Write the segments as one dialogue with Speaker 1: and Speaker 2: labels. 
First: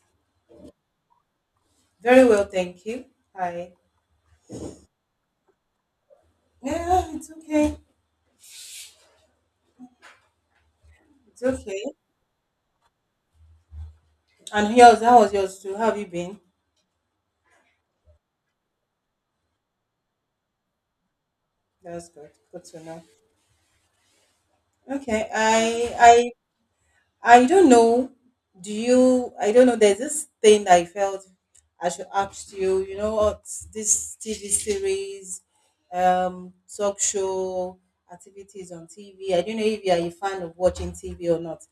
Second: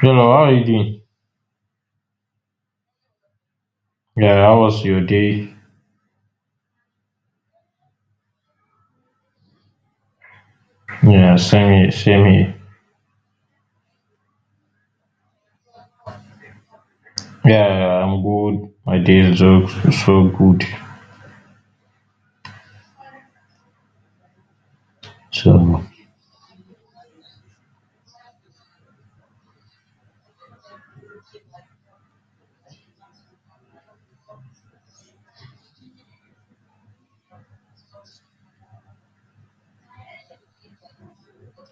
Speaker 1: Hello, how are you doing?
Speaker 2: Very well, thank you. Hi.
Speaker 1: Yeah, how was your day?
Speaker 2: Yeah, it's okay.
Speaker 1: Yeah,
Speaker 2: It's
Speaker 1: same
Speaker 2: okay.
Speaker 1: here, same here.
Speaker 2: And yours, how was yours too? How have you been?
Speaker 1: Yeah, I'm good. My day is so good.
Speaker 2: That's good. Good to know. Okay.
Speaker 1: so
Speaker 2: I don't know. Do you? I don't know. There's this thing that I felt I should ask you. You know what? This TV series, talk show activities on TV. I don't know if you are a fan of watching TV or not.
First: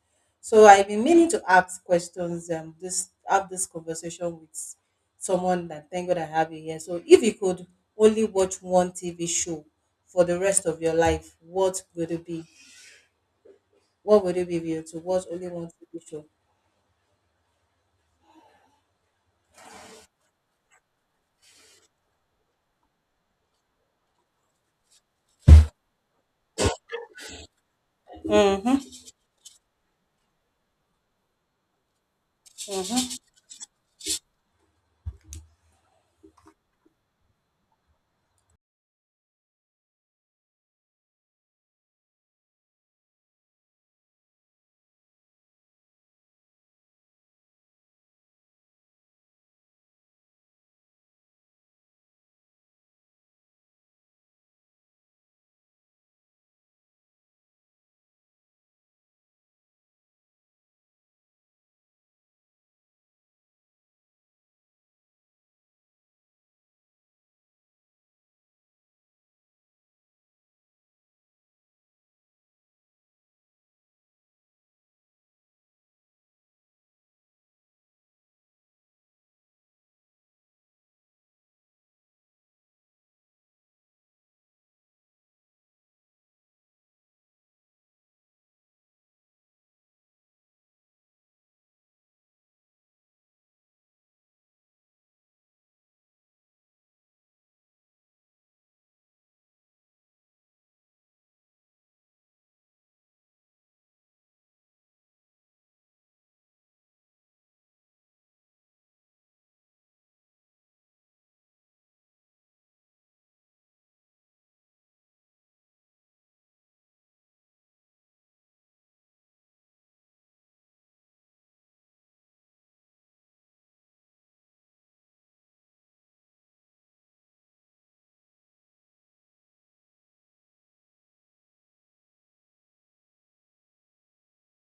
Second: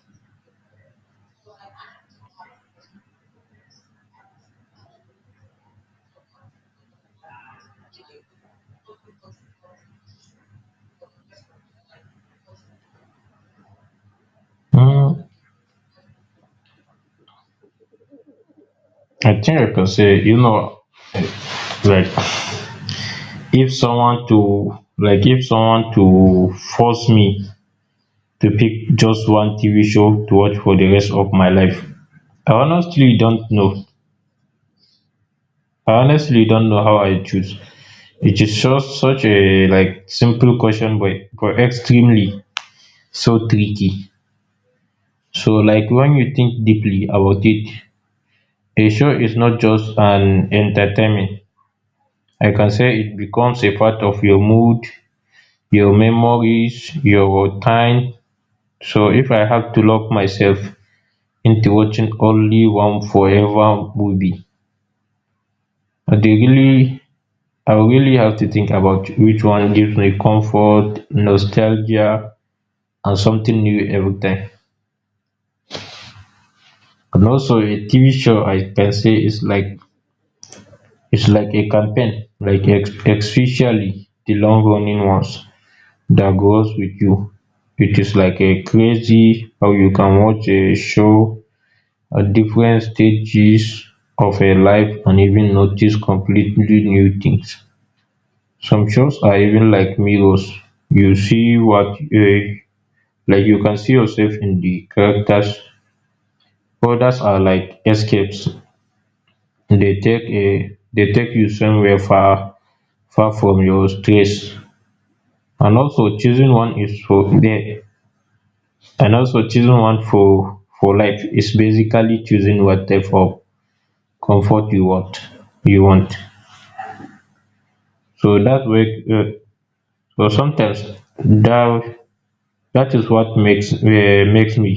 Speaker 2: So I've been meaning to ask questions. This have this conversation with someone that thank God I have you here. So if you could only watch one TV show for the rest of your life, what would it be? What would it be if you to watch
Speaker 1: um
Speaker 2: only one TV show?
Speaker 1: I think I can say, you know, like, if someone to force me to pick just one TV show to watch for the rest of my life, I honestly don't know. I honestly don't know how I choose. It is just such a like simple question, but extremely so tricky. So like, when you think deeply about it, a show is not just an entertainment. I can say it becomes a part of your mood, your memories, your time. So if I have to lock myself into watching only one forever movie, i'd really I would really have to think about which one gives me comfort, nostalgia, and something new every time. And also a TV show, I can say, is like it's like a campaign, like especially the long-running ones that grows with you. It is like a crazy how you can watch a show at different stages of a life and even notice completely new things. Some shows are even like mirrors. You see what like, you can see yourself in the characters. Others are like escapes. They take you somewhere far, far from your stress. And also choosing one is for there, and also choosing one for life is basically choosing what type of comfort you want. you want so that way. So sometimes that that is what makes makes me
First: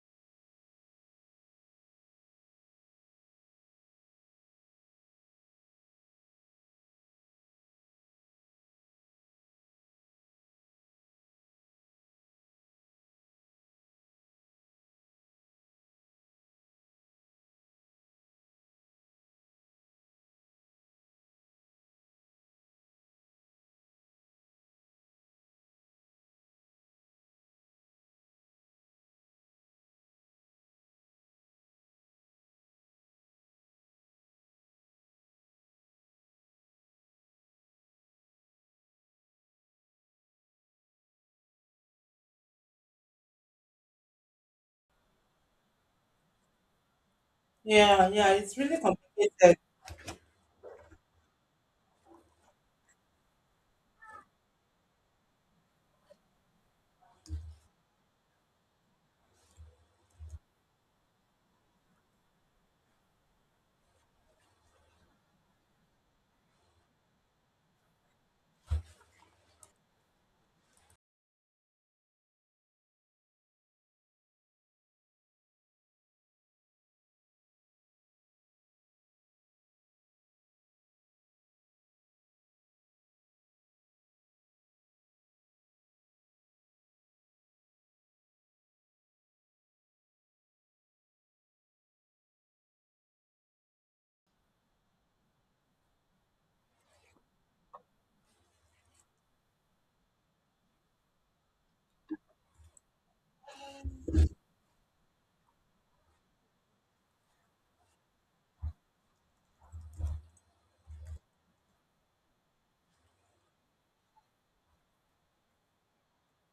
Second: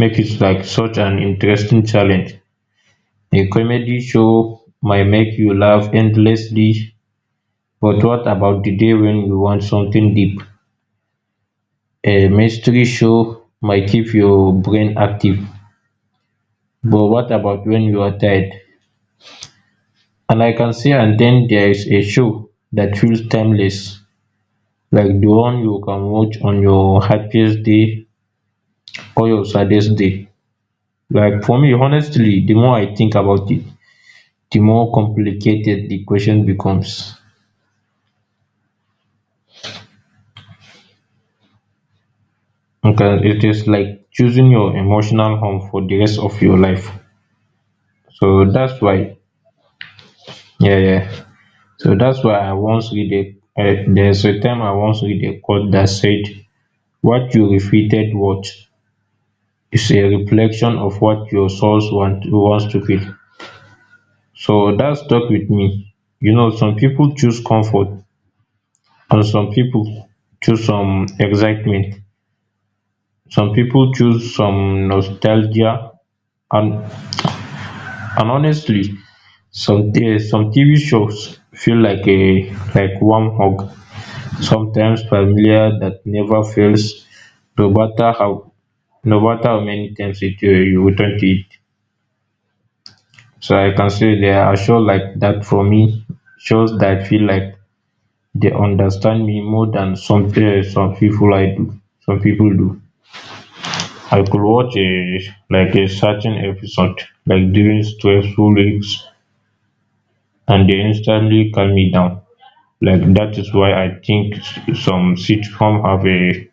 Speaker 1: make it like such an interesting challenge. A comedy show might make you laugh endlessly, but what about the day when you want something deep? A mystery show might keep your brain active, but what about when you're tired? And I can say, and then there's a show that feels timeless, like the one you can watch on your happiest day or your saddest day. Like for me, honestly, the more I think about it, the more complicated the question becomes, because it is like choosing your emotional home for the rest of your life.
Speaker 2: Yeah, yeah,
Speaker 1: So
Speaker 2: it's really
Speaker 1: that's why
Speaker 2: complicated.
Speaker 1: yeah, yeah, so that's why I once read a there's a time I once read a quote that said what you repeated, what, its a reflection of what your soul wants to feel. So that stuck with me. You know, some people choose comfort, and some people choose some excitement, some people choose some nostalgia. and and honestly, some some TV shows feel like a like warm hug, sometimes familiar that never fails. no matter how no matter how many times you return to it. So I can say they are shows like that for me. Shows dat feel like they understand me more than some people I do. Some people do. I could watch a like a certain episode, like during stressful weeks, and they instantly calm me down. Like that is why I think some sitcom have a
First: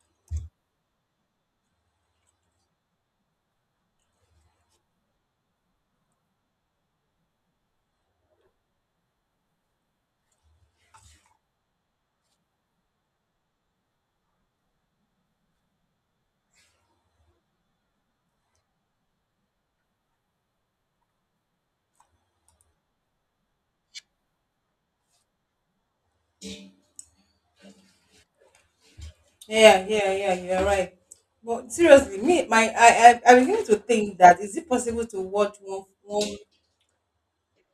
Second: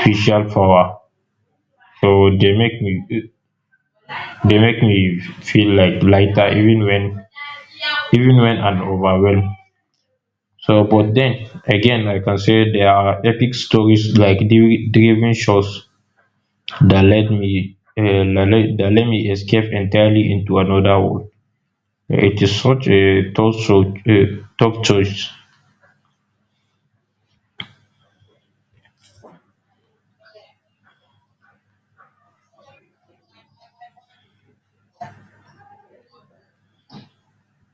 Speaker 1: special power. So they make me they make me feel like lighter even when I'm overwhelmed. So, but then again, I can say there are epic stories like driven shows that let me that let me escape entirely into another world. It is such a tough choice.
Speaker 2: Yeah, yeah, yeah, you're right. But seriously, me, my, I begin to think that is it possible to watch one, one,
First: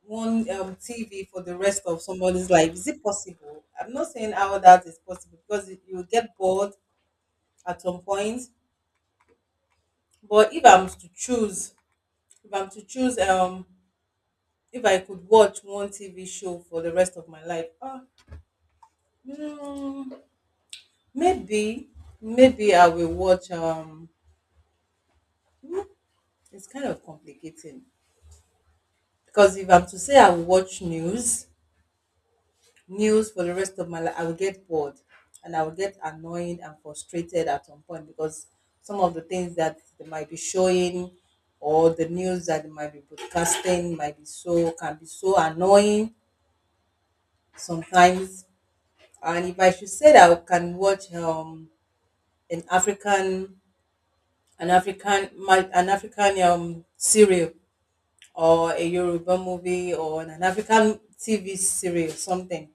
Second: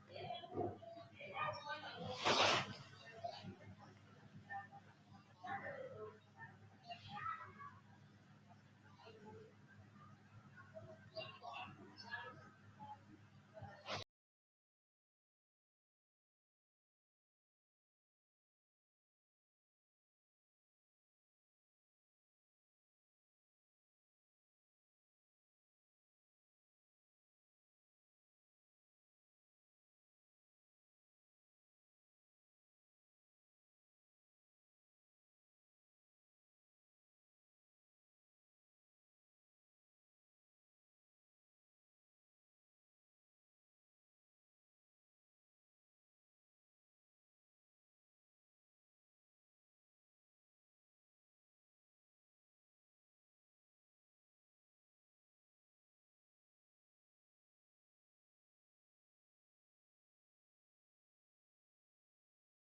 Speaker 2: one um, TV for the rest of somebody's life? Is it possible? I'm not saying how that is possible because you will get bored at some point. But if I'm to choose, if I'm to choose, if I could watch one TV show for the rest of my life, mm, maybe, maybe I will watch. It's kind of complicating because if I'm to say I will watch news for the rest of my life, I will get bored, and I will get annoyed and frustrated at some point because some of the things that they might be showing or the news that they might be broadcasting might be so can be so annoying sometimes. And if I should say that I can watch an African an African serial or a Yoruba movie or an African TV series or something.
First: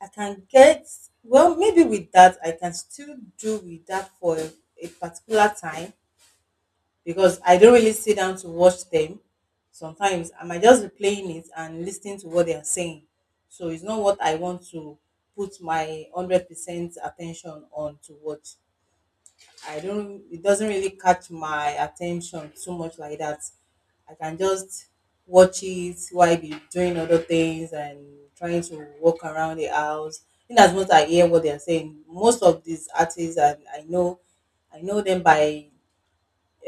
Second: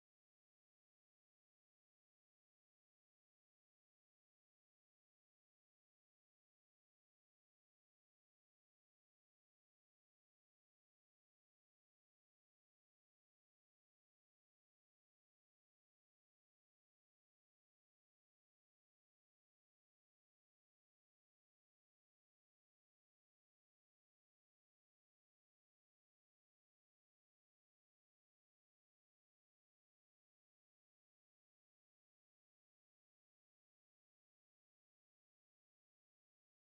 Speaker 2: I can get. Well, maybe with that I can still do with that for a particular time because I don't really sit down to watch them. Sometimes I might just be playing it and listening to what they are saying. So it's not what I want to put my 100% attention on to watch. I don't It doesn't really catch my attention too much like that. I can just watch it while I be doing other things and trying to walk around the house. In as much as I hear what they are saying, most of these artists, and I know them by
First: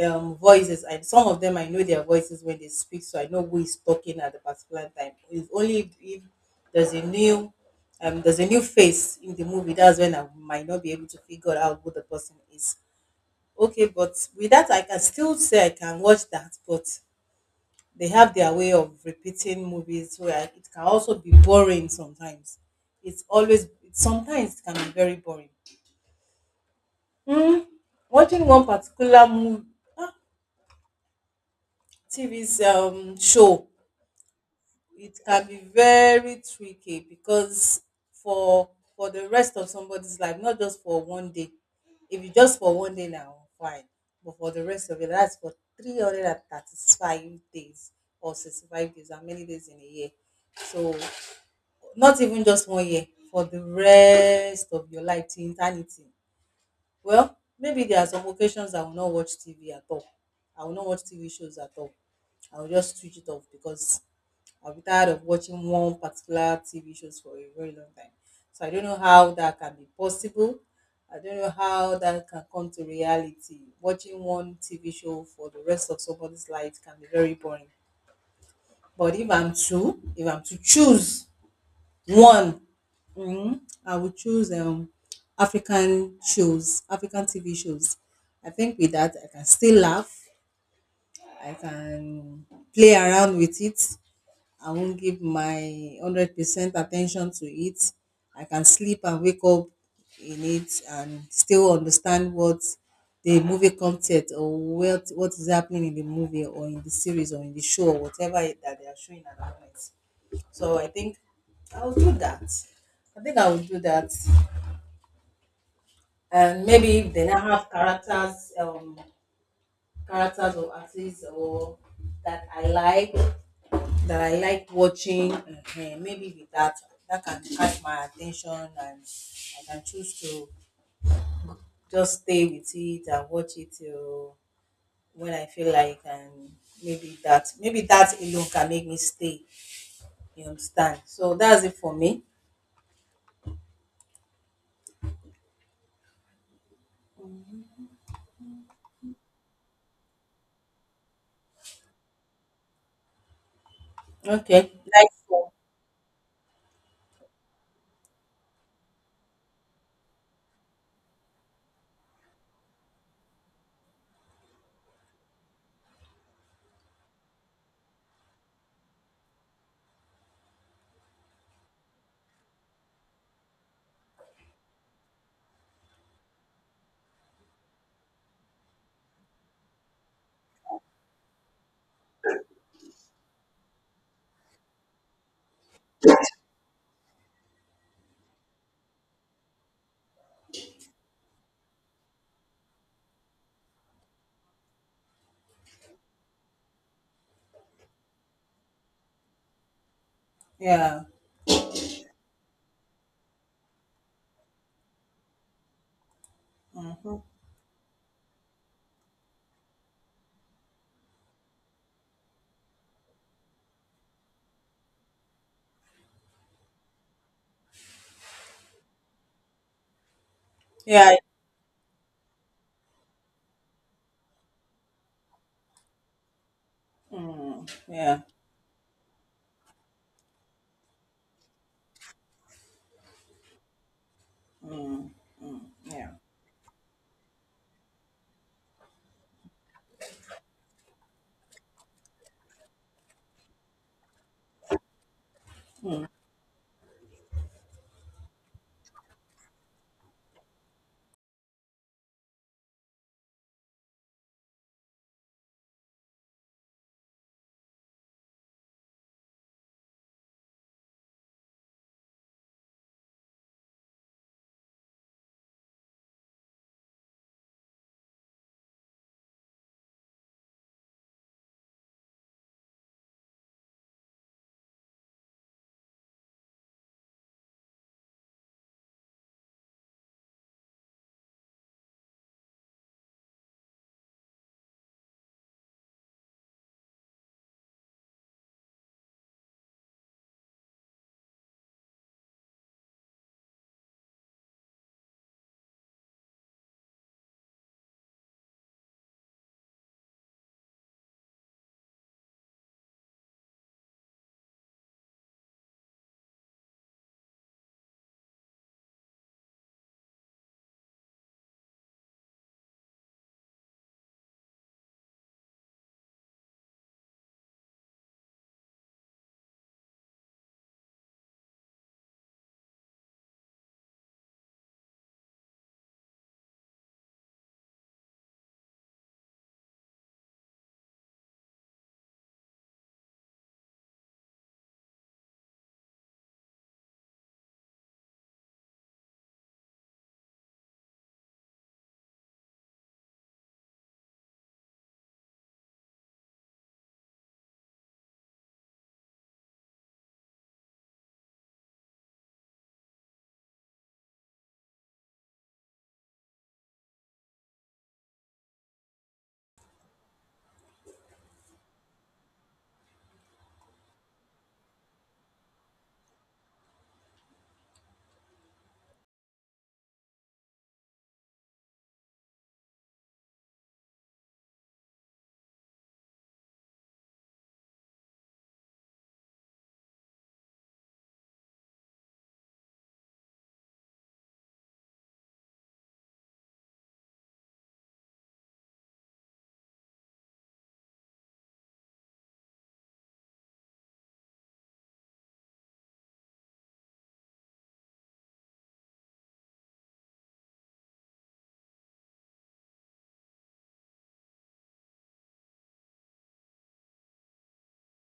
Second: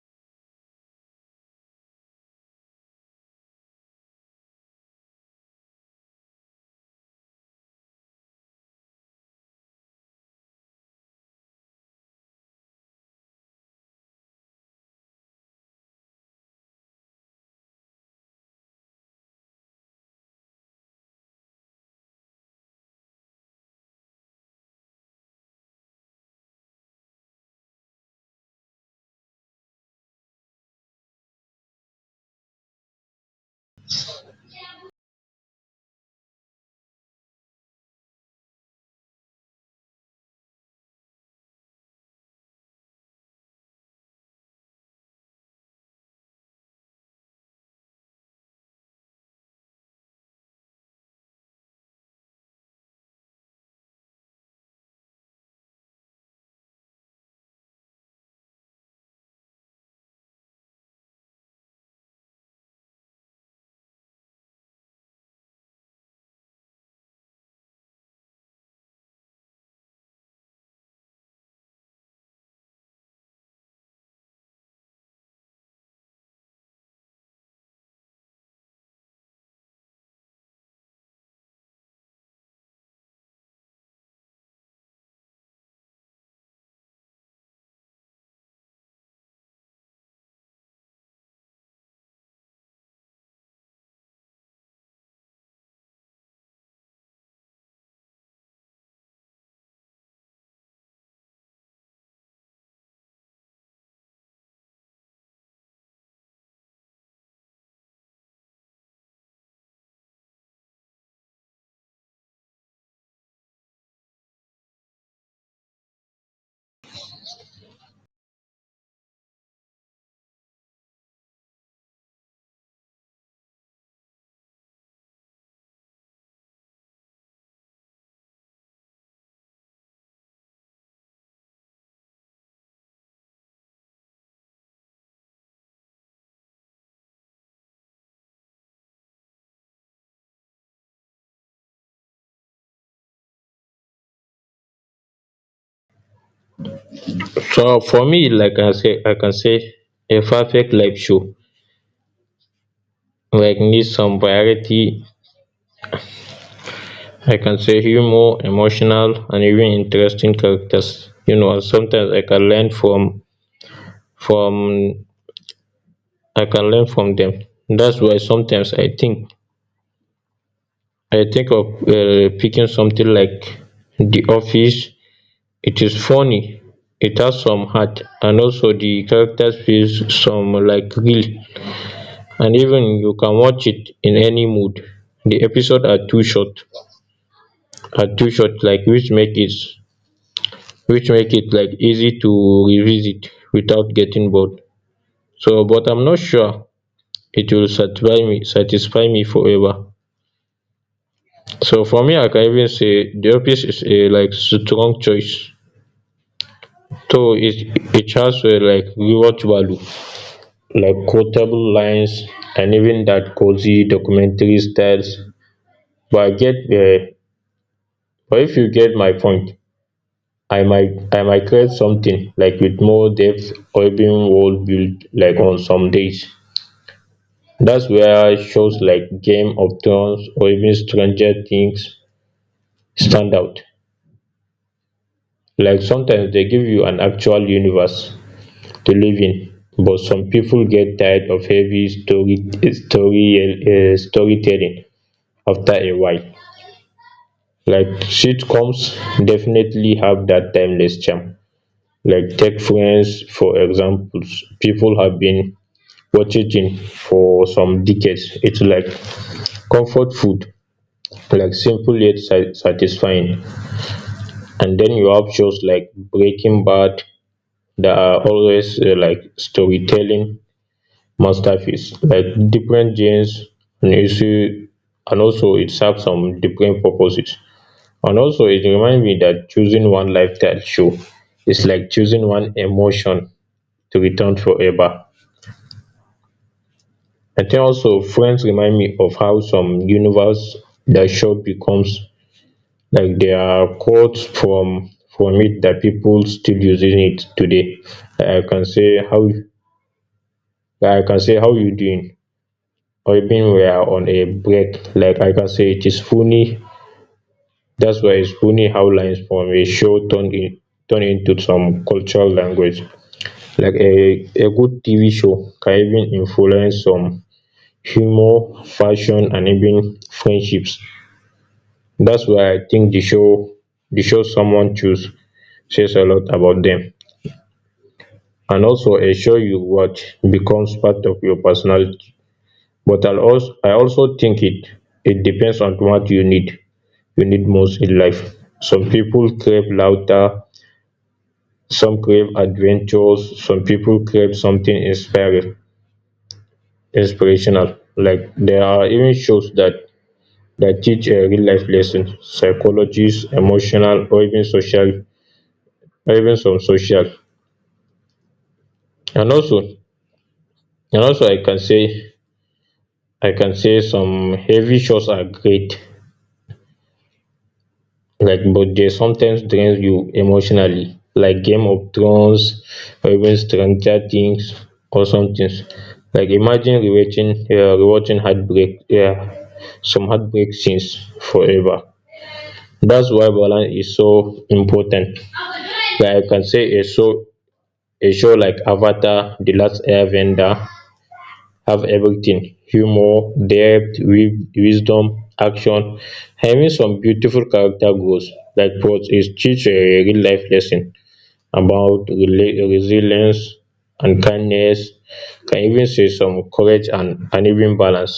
Speaker 2: voices, and some of them I know their voices when they speak, so I know who is talking at the particular time. It's only if there's a new there's a new face in the movie, that's when I might not be able to figure out who the person is. Okay, but with that, I can still say I can watch that, but they have their way of repeating movies where it can also be boring sometimes. It's always, sometimes it can be very boring. Hmm. Watching one particular movie, TV 's, show, it can be very tricky because for for the rest of somebody's life, not just for one day. If you just for one day now, fine. But for the rest of it, that's for 335 days, or 65 days? How many days in a year? So not even just one year, for the rest of your life, to eternity. Well, maybe there are some occasions I will not watch TV at all. I will not watch TV shows at all. I will just switch it off because I'll be tired of watching one particular TV shows for a very long time. So I don't know how that can be possible. I don't know how that can come to reality. Watching one TV show for the rest of somebody's life can be very boring. But if I'm to choose one, I would choose African shows, African TV shows. I think with that I can still laugh. I can play around with it. I won't give my 100% attention to it. I can sleep and wake up in it and still understand what the movie content, or what is happening in the movie or in the series or in the show or whatever it, that they are showing at the moment. So I think I'll do that. I think I will do that. And maybe if they now have characters or actors or that I like that I like watching, maybe with that, that can catch my attention, and I can choose to just stay with it and watch it till when I feel like, and maybe that alone can make me stay. You understand? So that's it for me.
Speaker 1: So for me, like I say, I can say a perfect live show like needs some
Speaker 2: Okay.
Speaker 1: variety.
Speaker 2: Nice one.
Speaker 1: I can say humor, emotional, and even interesting characters. You know, and sometimes I can learn from I can learn from them. Thats why sometimes I think of picking something like the office. It is funny. It has some heart, and also the characters feel some like real, and even you can watch it in any mood. The episode are too short, like which make it like easy to revisit without getting bored. So, but I'm not sure it will satisfy me forever.
Speaker 2: Yeah.
Speaker 1: So for me, I can even say the office is a like strong choice,
Speaker 2: Mhm.
Speaker 1: though it has a like rewatch value, like quotable lines, and even that cozy documentary styles. But I get but if you get my point,
Speaker 2: Yeah.
Speaker 1: I might create something like with more depth, or even world build, like on some days.
Speaker 2: Mm,
Speaker 1: That's
Speaker 2: yeah.
Speaker 1: where shows like Game of Thrones or even Stranger Things stand out.
Speaker 2: Mm, mm,
Speaker 1: Like
Speaker 2: yeah.
Speaker 1: sometimes they give you an actual universe to live in, but some people get tired of heavy story story storytelling after a while. Like sitcoms definitely have that timeless charm. Like take Friends for examples. People have been watching it for some decades. It's like comfort food, like simple yet satisfying. And then you have shows like Breaking Bad that are always like storytelling masterpiece, like different genres and issue, and also it serve some different purposes, and also it remind me that choosing one lifestyle show is like choosing one emotion to return forever. I think also Friends remind me of how some universe that show becomes. Like there are quotes from it that people still using it today. Like I can say how, like I can say, "How you doing?" Even, "We're on a break." Like I can say, it is funny. That's why it's funny how lines from a show turn into some cultural language. Like a good TV show can even influence some humor, fashion, and even friendships. That's why I think the show someone choose says a lot about them. And also a show you watch becomes part of your personality. But I also think it depends on what you need most in life. Some people crave laughter, some crave adventures, some people crave something inspirational. Like there are even shows that teach a real life lesson, psychologies, emotional, or even social, or even some social. And also, and also, I can say, some heavy shows are great, like, but they sometimes drain you emotionally, like Game of Thrones or even Stranger Things or something. Like imagine rewatching heartbreak, yeah, some heartbreak scenes forever. That's why balance is so important. Like I can say a show like Avatar The Last Airbender have everything: humor, depth, wisdom, action, having some beautiful character growth. Like pros, it teach a real life lesson about resilience and kindness. Can even say some courage and even balance.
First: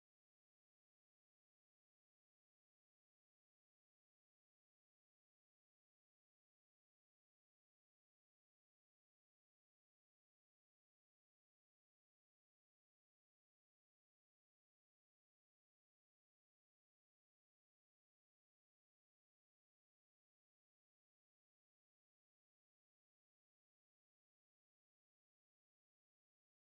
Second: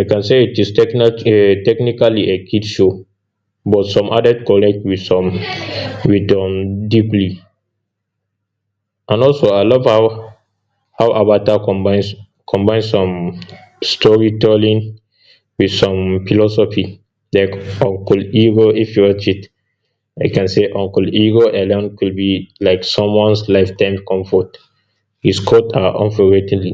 Speaker 1: I can say it is technically a kid show, but some added collect with some with deeply. And also I love how avatar combines some storytelling with some philosophy. Like Uncle Ego, if you watch it, I can say Uncle Ego alone could be like someone's lifetime comfort. His quotes are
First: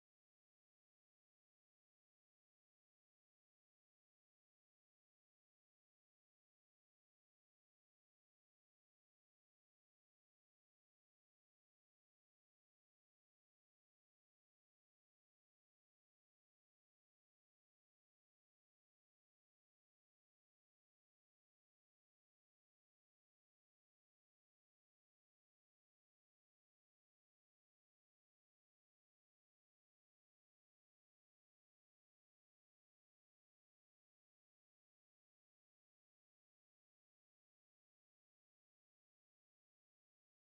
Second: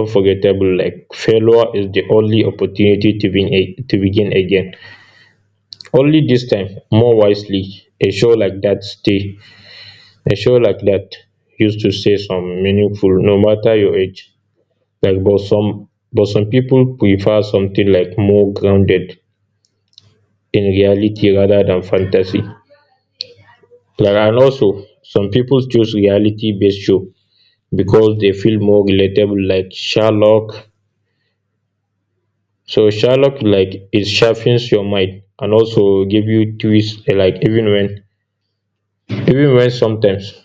Speaker 1: unforgettable, like failure is the only opportunity to begin again, only this time more wisely. A show like that used to say some meaningful no matter your age. Like, but some people prefer something like more grounded in reality rather than fantasy. And also some people choose reality based show because they feel more relatable, like Sherlock. So Sherlock, like it sharpens your mind and also give you twists, like even when sometimes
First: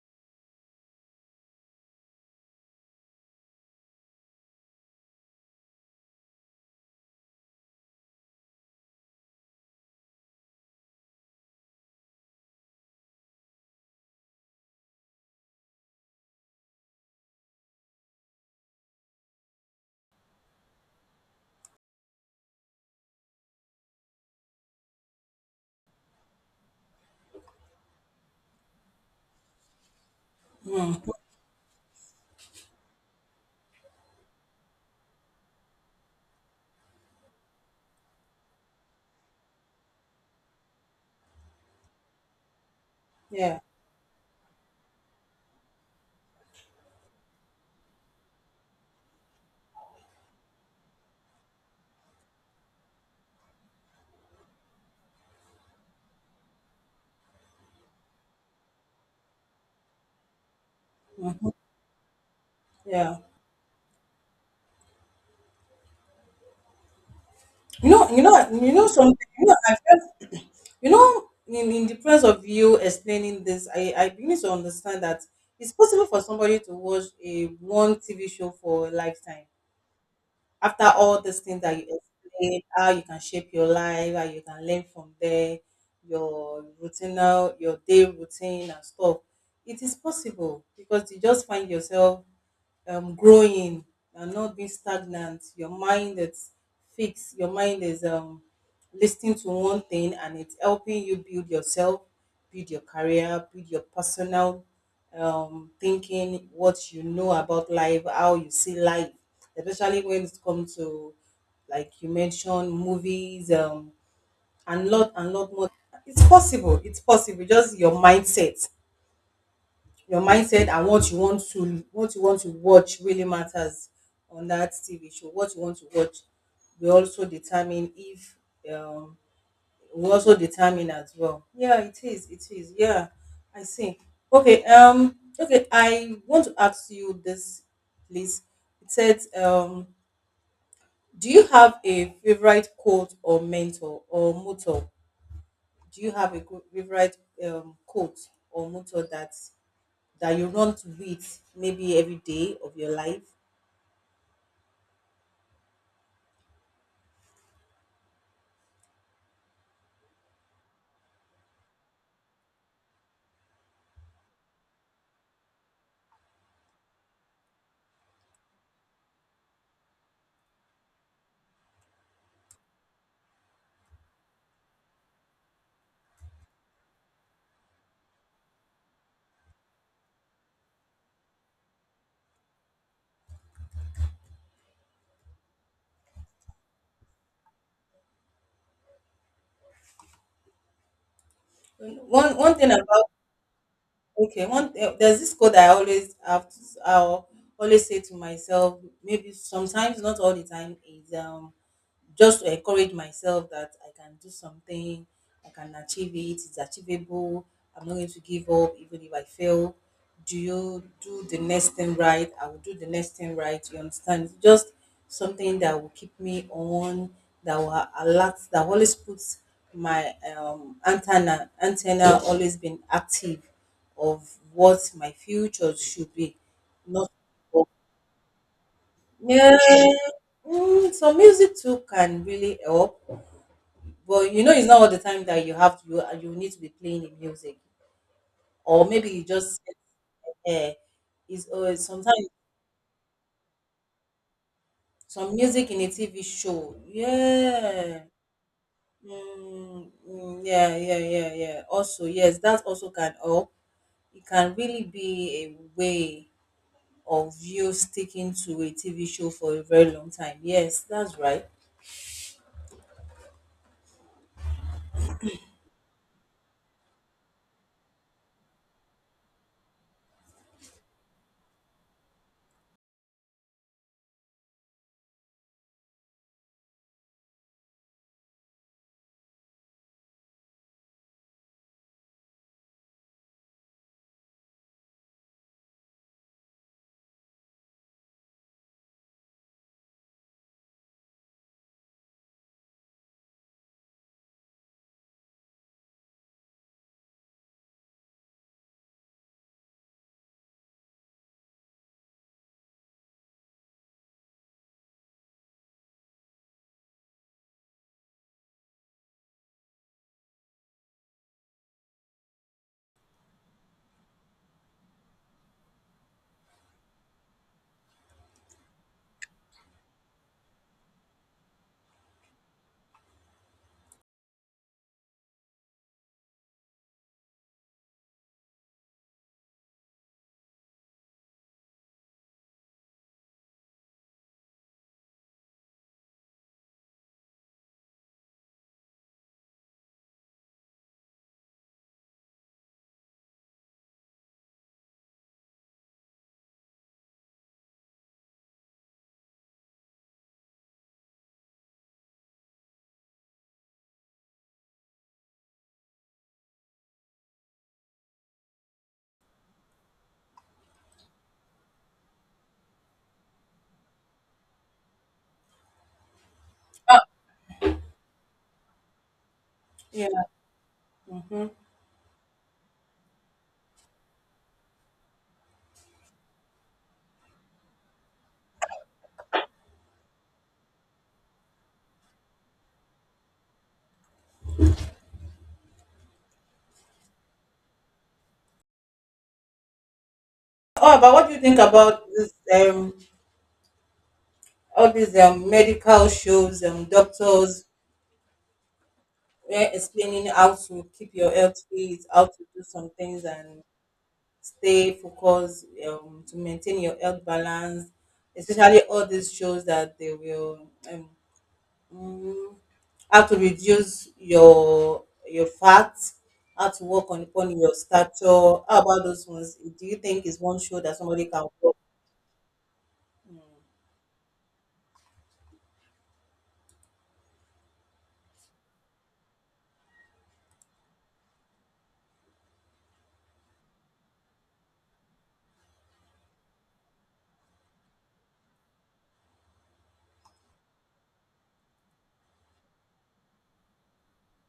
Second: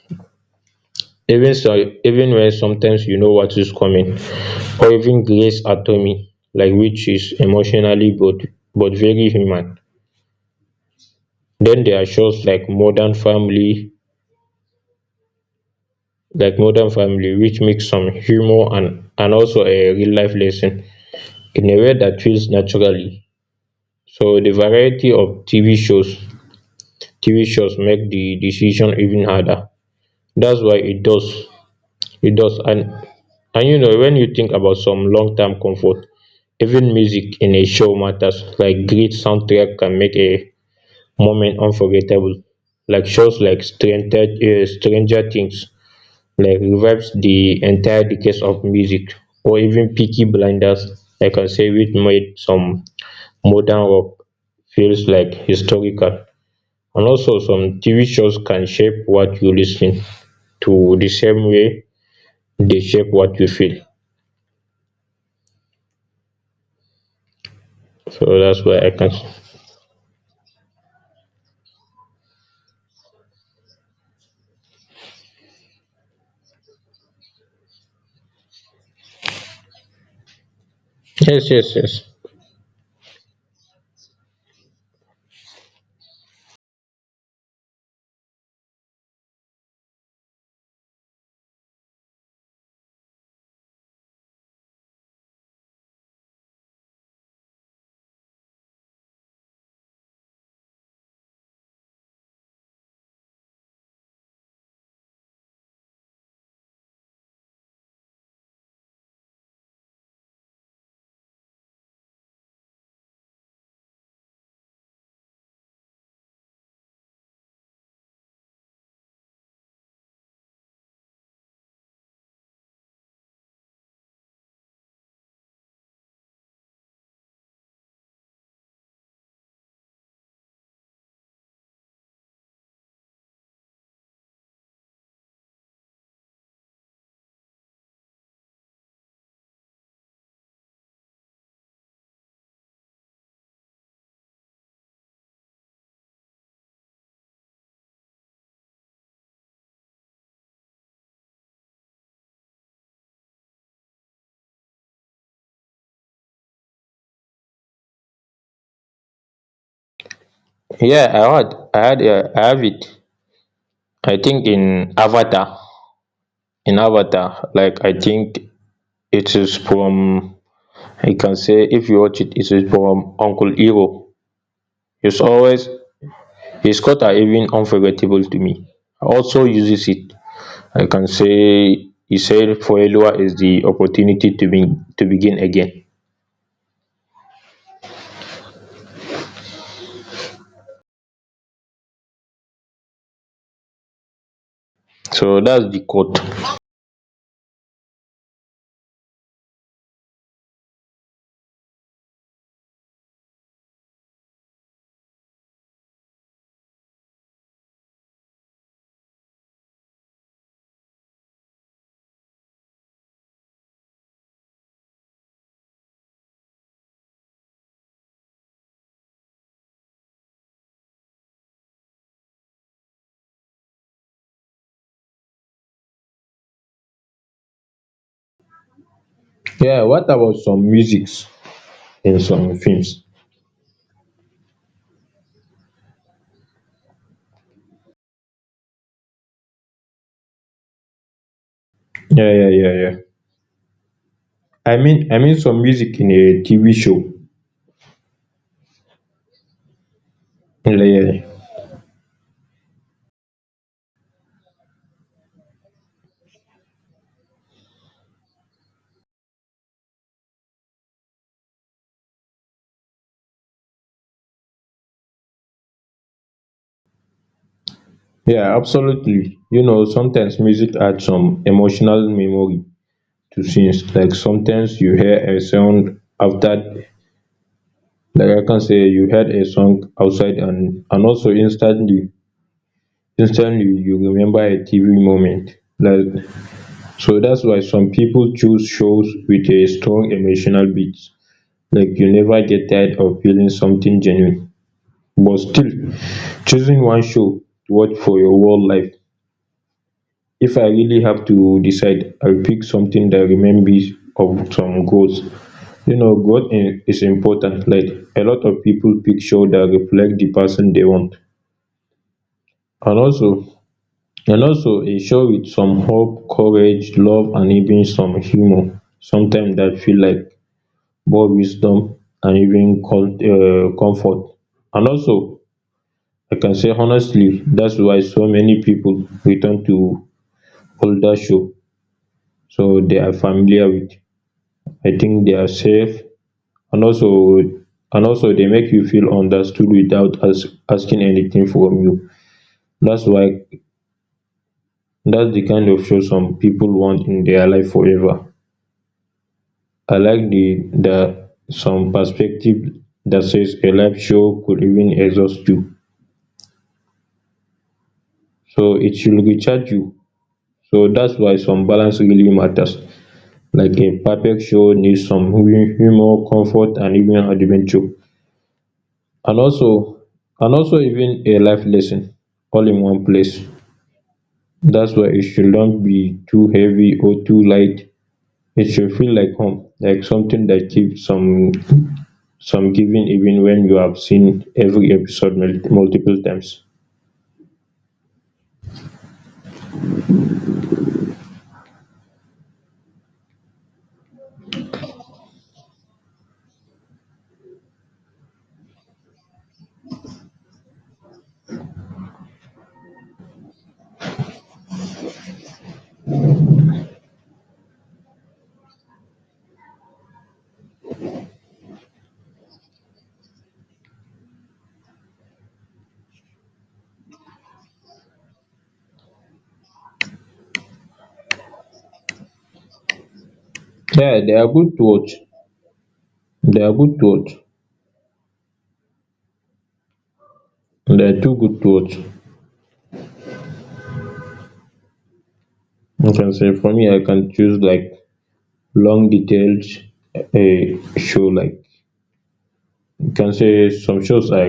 Speaker 1: even so even when sometimes you know what is coming. Or even Grey's Anatomy, like which is emotionally, but very human. Then there are shows like Modern Family, which mix some humor and also a real life lesson in a way that feels naturally. So the variety of TV shows make the decision even harder. That's why
Speaker 2: Mm,
Speaker 1: it does. it does and and you know, when you think about some long term comfort, even music in a show matters. Like great soundtrack can make a moment unforgettable. Like shows
Speaker 2: yeah.
Speaker 1: like Stranger Things like revives the entire decades of music. Or even Peaky Blinders, I can say it made some modern rock feels like historical. And also some TV shows can shape what you listen to the same
Speaker 2: Mm,
Speaker 1: way they shape
Speaker 2: yeah.
Speaker 1: what you feel.
Speaker 2: You know, you
Speaker 1: So
Speaker 2: know,
Speaker 1: that's
Speaker 2: you
Speaker 1: why
Speaker 2: know
Speaker 1: I can
Speaker 2: something. You know, I've in the presence of you explaining this, I begin to understand that it's possible for somebody to watch a one TV show for a lifetime, after all these
Speaker 1: yes,
Speaker 2: things that
Speaker 1: yes, yes.
Speaker 2: you explained, how you can shape your life, how you can learn from there, your routine, your day routine and stuff. It is possible because you just find yourself growing, and not being stagnant. Your mind is fixed. Your mind is listening to one thing, and it's helping you build yourself, build your career, build your personal thinking, what you know about life, how you see life, especially when it comes to, like you mentioned, movies, and lot more. It's possible. It's possible. Just your mindset and what you want to watch really matters on that TV show. What you want to watch will also determine if um will also determine as well. Yeah, it is. It is. Yeah, I see. Okay. Okay. I want to ask you this, please. It says, do you have a favorite quote or mentor or motto? Do you have a good favorite quote or motto that you run to it maybe every day of your life?
Speaker 1: Yeah, I have it. I think in avatar, like I think it is from, I can say if you watch it, it is from Uncle Iroh. He's always his cuts are even unforgettable to me. He also uses it, I can say he said Foleluwa is the opportunity to begin again.
Speaker 2: One thing about. Okay, there's
Speaker 1: So
Speaker 2: this quote
Speaker 1: that's
Speaker 2: that I
Speaker 1: the
Speaker 2: always
Speaker 1: quote.
Speaker 2: have to, I'll always say to myself, maybe sometimes not all the time, is just to encourage myself that I can do something, I can achieve it, it's achievable, I'm not going to give up even if I fail. Do you do the next thing right? I will do the next thing right. You understand? Just something that will keep me on, that will alert, that always puts my antenna always been active of what my future should be. Not. Yeah,
Speaker 1: Yeah, what about some
Speaker 2: so
Speaker 1: musics
Speaker 2: music too
Speaker 1: in
Speaker 2: can
Speaker 1: some
Speaker 2: really help,
Speaker 1: films?
Speaker 2: but it's not all the time that you have to. You need to be playing the music, or maybe you just uh, is sometimes
Speaker 1: Yeah, yeah, yeah, yeah. I
Speaker 2: some
Speaker 1: mean some
Speaker 2: music in a
Speaker 1: music in
Speaker 2: TV
Speaker 1: a
Speaker 2: show.
Speaker 1: TV show.
Speaker 2: Yeah, mm, mm, yeah,
Speaker 1: Yeah, yeah,
Speaker 2: yeah, yeah,
Speaker 1: yeah.
Speaker 2: yeah. Also, yes, that also can help. It can really be a way of you sticking to a TV show for a very long time. Yes, that's right.
Speaker 1: Yeah, absolutely. You know, sometimes music adds some emotional memory to scenes. Like sometimes you hear a sound after, like I can say you heard a song outside and also instantly you remember a TV moment. Like, so that's why some people choose shows with a strong emotional beat. Like, you never get tired of feeling something genuine, but still, choosing one show to watch for your whole life, if I really have to decide, I'll pick something that reminds me of some goals. You know, is important, like a lot of people pick show that reflect the person they want, and also, and also a show with some hope, courage, love, and even some humour sometimes, that feel like more wisdom, and even comfort. And also, I can say honestly that's why so many people return to older show. So they are familiar with. I think they are safe, and also, and also they make you feel understood without asking anything from you. That's why that's the kind of show some people want in their life forever. I like the that some perspective, that says a live show could even exhaust you, so it should recharge you. So that's why some balance really matters, like a perfect show needs some humor, comfort, and even adventure, and also,
Speaker 2: Yeah.
Speaker 1: and also even a
Speaker 2: Mhm.
Speaker 1: life lesson, all in one place. That's why it shouldn't be too heavy or too light, it should feel like home, like something that keeps some giving even when you have seen every episode multiple times.
Speaker 2: Oh, but what do you think about this? All these medical shows, doctors where explaining how to keep your health fit, how to do some things and stay focused, to maintain your health balance, especially all these shows that they will, mm, how to reduce your fat, how to work on upon your stature. How about those ones? Do you think is one show that somebody can watch?
Speaker 1: Yeah, they are good to watch. They are good to watch. They are too good to watch. You can say for me, I can choose like long detailed a show. Like, you can say some shows, I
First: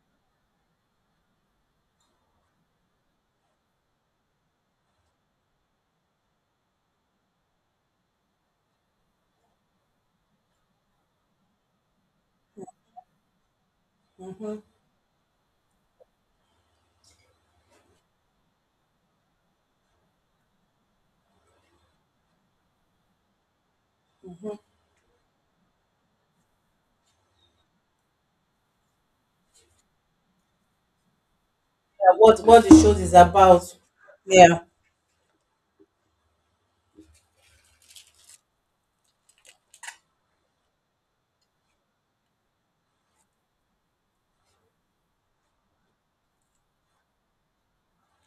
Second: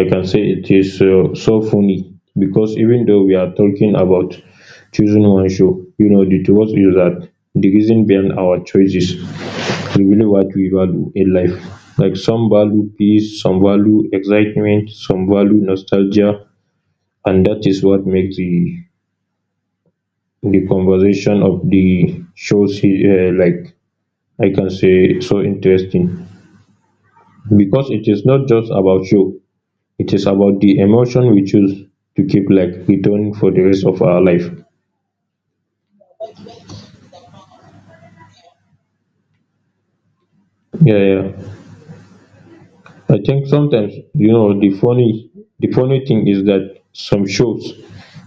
Speaker 1: I can say it is so funny, because even though we are talking about choosing one show, you know, the to is that the reason behind our choices reveal what we value in life. Like, some value peace, some value
Speaker 2: Hmm. Yeah,
Speaker 1: excitement, some value nostalgia, and that is what makes the conversation of the shows like, I can say, so interesting, because it is not just about show, it is about the emotion we choose to
Speaker 2: what
Speaker 1: keep
Speaker 2: what the
Speaker 1: like
Speaker 2: shows is
Speaker 1: returning for
Speaker 2: about?
Speaker 1: the rest of our life.
Speaker 2: Yeah,
Speaker 1: Yeah, yeah. I think sometimes, you know, the funny, the funny thing is that some shows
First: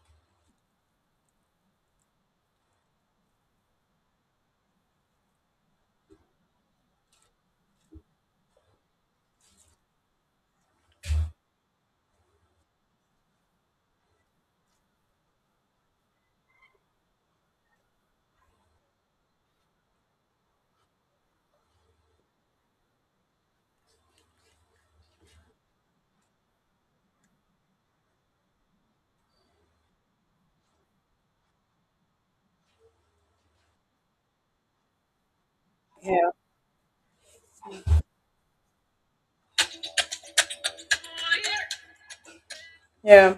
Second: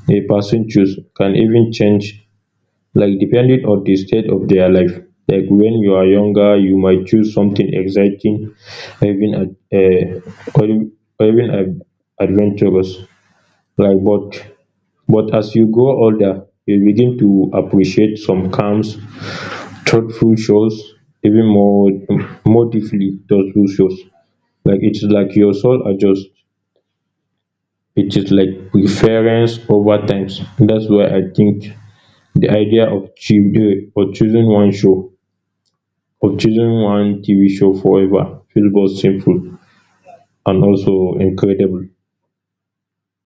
Speaker 1: a person choose can even change, like depending on the stage of their life. Like when you are younger you might choose something exciting, or even or even, or even adventurous. Like but as you grow older you begin to appreciate some calm thoughtful shows, even more, more deeply thoughtful shows. Like, it's like your soul adjusts. It is like preference over times. That's why I think the idea of of choosing one show,
Speaker 2: yeah,
Speaker 1: of choosing one TV show forever feels both simple and also incredible.
Speaker 2: yeah.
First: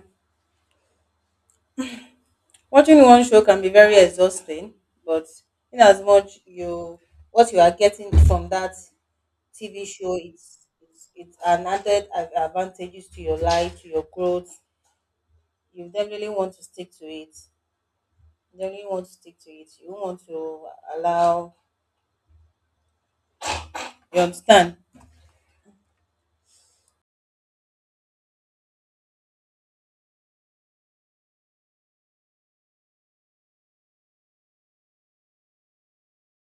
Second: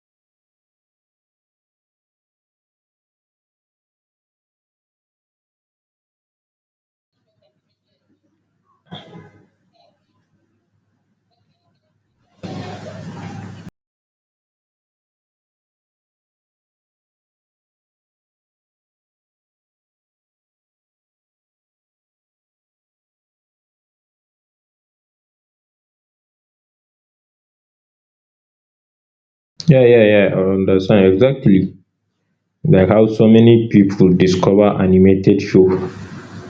Speaker 2: Watching one show can be very exhausting, but in as much you what you are getting from that TV show, it's an added advantages to your life, to your growth. You definitely want to stick to it. You definitely want to stick to it. You don't want to allow. You understand?
Speaker 1: Yeah, yeah, yeah, I understand exactly, like how so many people discover animated show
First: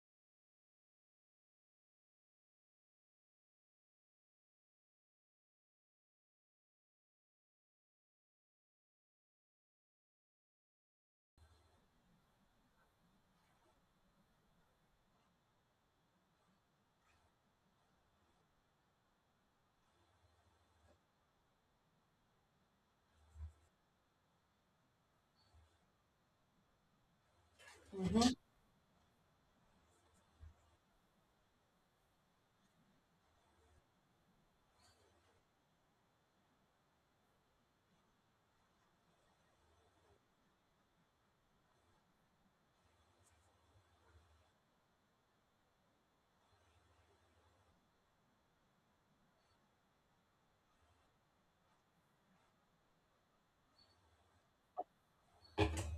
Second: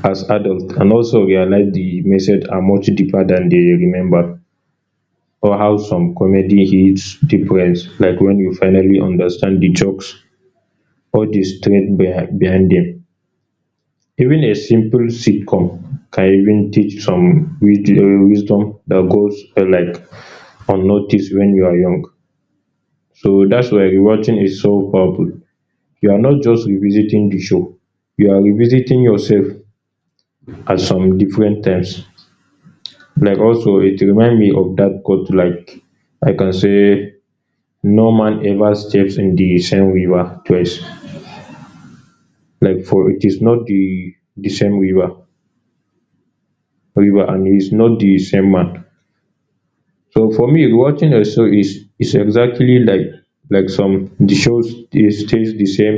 Speaker 1: as adults and also realize the message are much deeper than they remember, or how some comedy hits different, like when you finally understand the jokes or the strength behind them. Even a simple sitcom can even teach some wisdom that goes like unnoticed when you are young. So that's why rewatching is so powerful. You are not just revisiting the show,
Speaker 2: Mm-hmm.
Speaker 1: you are revisiting yourself at some different times. Like, also it remind me of that quote, like, I can say, no man ever steps in the same river twice, like for it is not the the same river river and he is not the same man. So for me rewatching a show is exactly like some the show stays the same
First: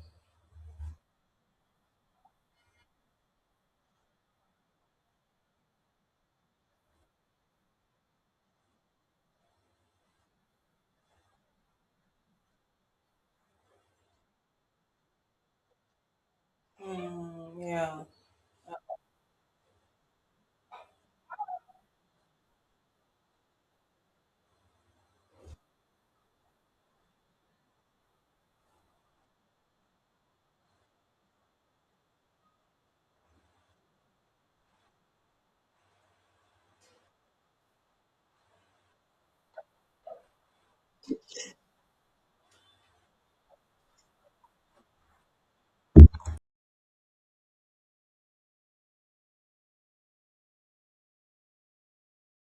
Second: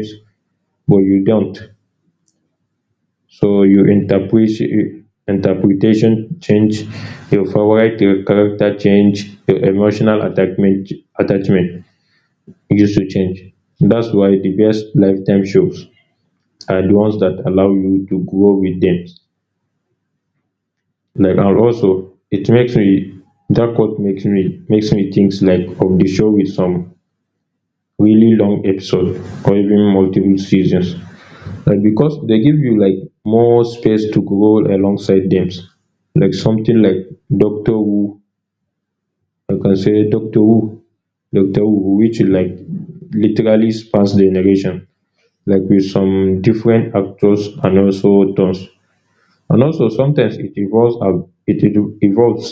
Speaker 1: but you don't. So your interpret, interpretation change, your favorite character change, your emotional attachment attachment used to change. That's why the best lifetime shows are the ones that
Speaker 2: Mm,
Speaker 1: allow
Speaker 2: yeah.
Speaker 1: you to grow with them. Like, and also, it makes me, that quote makes me, makes me think like of the show with some really long episode or even multiple seasons, and becos dey give you like more space to grow alongside them, like something like doctor who, I can say doctor who, doctor who which like literally spans generation, like with some different actors and also tones, and also sometimes it evolves evolves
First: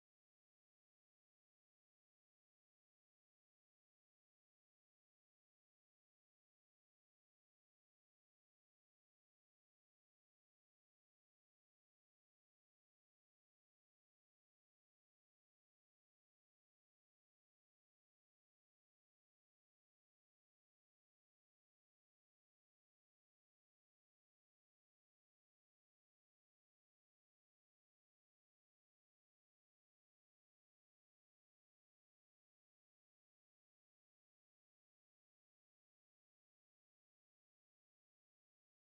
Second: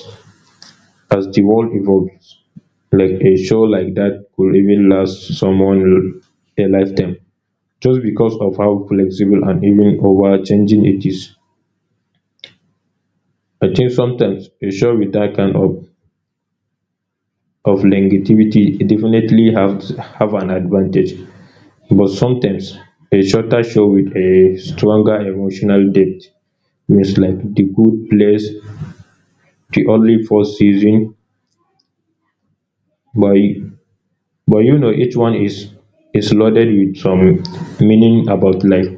Speaker 1: as the world evolves. Like a show like that could even last someone a lifetime, just because of how flexible and even over changing it is. I think sometimes a show wit dat kind of longevity definitely have an advantage, but sometimes a shorter show with a stronger emotional depth, means like the good place, the only four seasons, but but you know each one is loaded with some meaning about life,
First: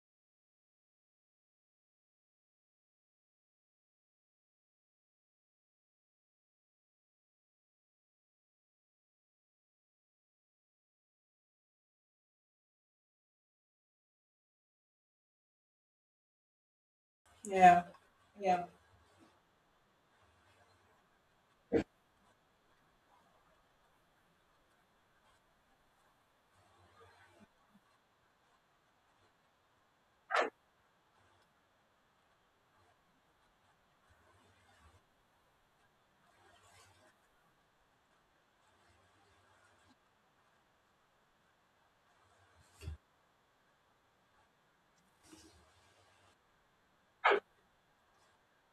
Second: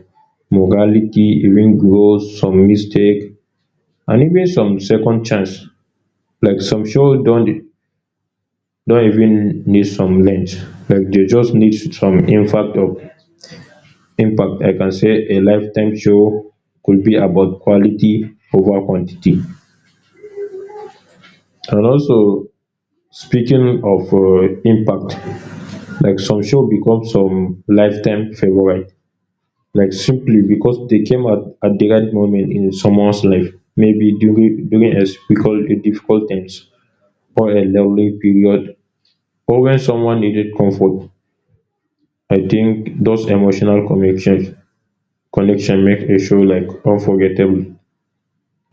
Speaker 1: morality, even growth, some mistake, and even some second chance. Like some shows don no even need some length. Like, they just need some impact of impact, I can say a lifetime show could be about
Speaker 2: Yeah.
Speaker 1: quality
Speaker 2: Yeah.
Speaker 1: over quantity. And also, speaking of impact, like some show become some lifetime favourite, like simply because they came at the right moment in someones life, maybe during a difficult times, or a lonely period, or when someone needed comfort. I think those emotional connections connection make a show like unforgettable.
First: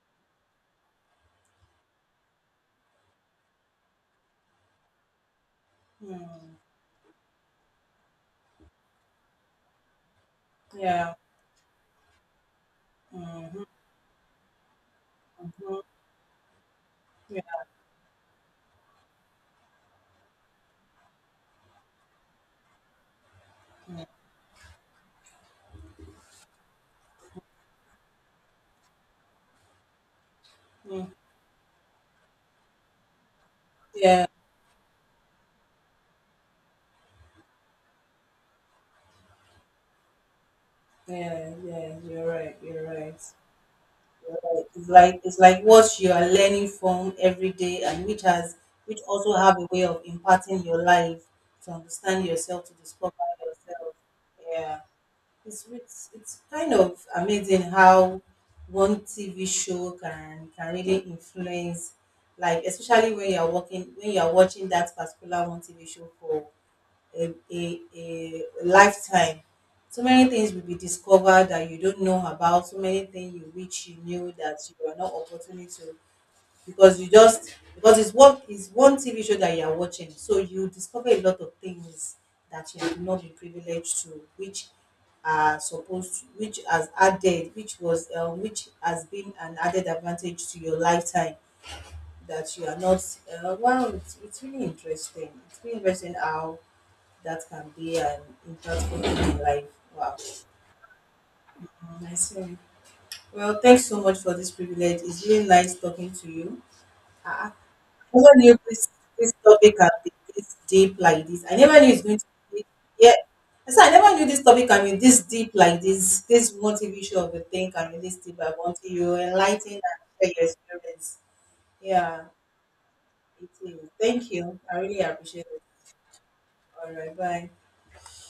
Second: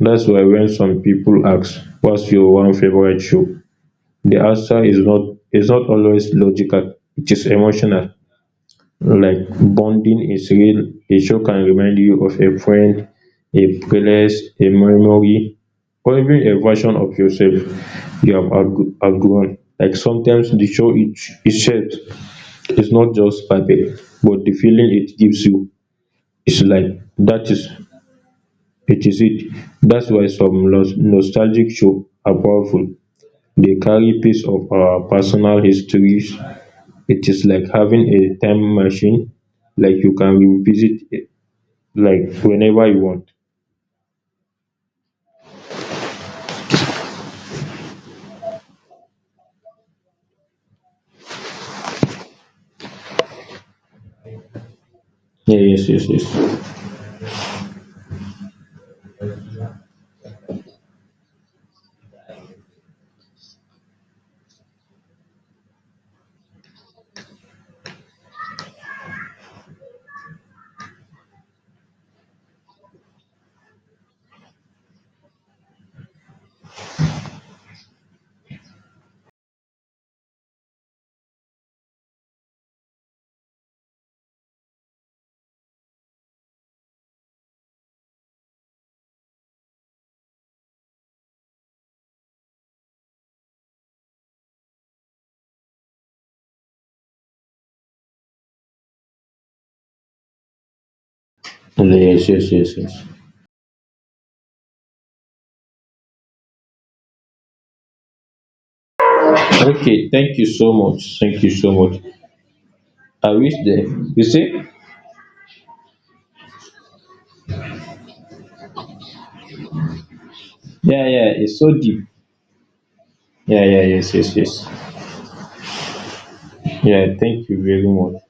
Speaker 1: That's why when some people ask what's your one favourite show, the answer is not, is not always logical, it is emotional. Like, bonding is real.
Speaker 2: Yeah.
Speaker 1: A show can remind you of a friend,
Speaker 2: Mm-hmm.
Speaker 1: a place, a memory, or even a version of
Speaker 2: Yeah.
Speaker 1: yourself you have outgrown. Like sometimes the show it itself is not just perfect, but the feeling it gives you is like that is. 86. That's why some
Speaker 2: Mm.
Speaker 1: nostalgic shows are powerful. Dey carry
Speaker 2: Yeah.
Speaker 1: piece of our personal histories. It's like having a time machine, like you can revisit it,
Speaker 2: Yeah. Yeah.
Speaker 1: like
Speaker 2: You're right. You're
Speaker 1: whenever you
Speaker 2: right.
Speaker 1: want.
Speaker 2: Right. It's like what you are learning from every day, and which also have a way of imparting your life, to understand yourself, to discover yourself. Yeah,
Speaker 1: Yeah, yes, yes,
Speaker 2: it's
Speaker 1: yes.
Speaker 2: kind of amazing how one TV show can really influence, like especially when you are watching that particular one TV show for a lifetime. So many things will be discovered that you don't know about, so many things you wish you knew that you are not opportunity to, because you just because it's what is one TV show that you are watching. So you discover a lot of things that you have not been privileged to, which are supposed to, which has been an added advantage to your lifetime that you are not. Wow, it's really interesting how that can be an impactful thing in life. Wow.
Speaker 1: Yeah,
Speaker 2: I
Speaker 1: yes, yes,
Speaker 2: see.
Speaker 1: yes, yes.
Speaker 2: Well, thanks so much for this privilege. It's really nice talking to you. I never knew this topic can
Speaker 1: Okay,
Speaker 2: be
Speaker 1: thank you
Speaker 2: this
Speaker 1: so
Speaker 2: deep
Speaker 1: much,
Speaker 2: like
Speaker 1: thank
Speaker 2: this.
Speaker 1: you
Speaker 2: I
Speaker 1: so
Speaker 2: never knew
Speaker 1: much.
Speaker 2: it's going to be. Yeah.
Speaker 1: I wish
Speaker 2: I
Speaker 1: there,
Speaker 2: said I never
Speaker 1: you
Speaker 2: knew this
Speaker 1: see,
Speaker 2: topic can be this deep like this. This motivation of the thing can be this deep. I want you enlighten and share your
Speaker 1: yeah,
Speaker 2: experience.
Speaker 1: yeah, it's so deep.
Speaker 2: Yeah, it
Speaker 1: Yeah, yeah,
Speaker 2: is.
Speaker 1: yes,
Speaker 2: Thank
Speaker 1: yes,
Speaker 2: you.
Speaker 1: yes.
Speaker 2: I really appreciate it. All
Speaker 1: Yeah,
Speaker 2: right, bye.
Speaker 1: thank you very much.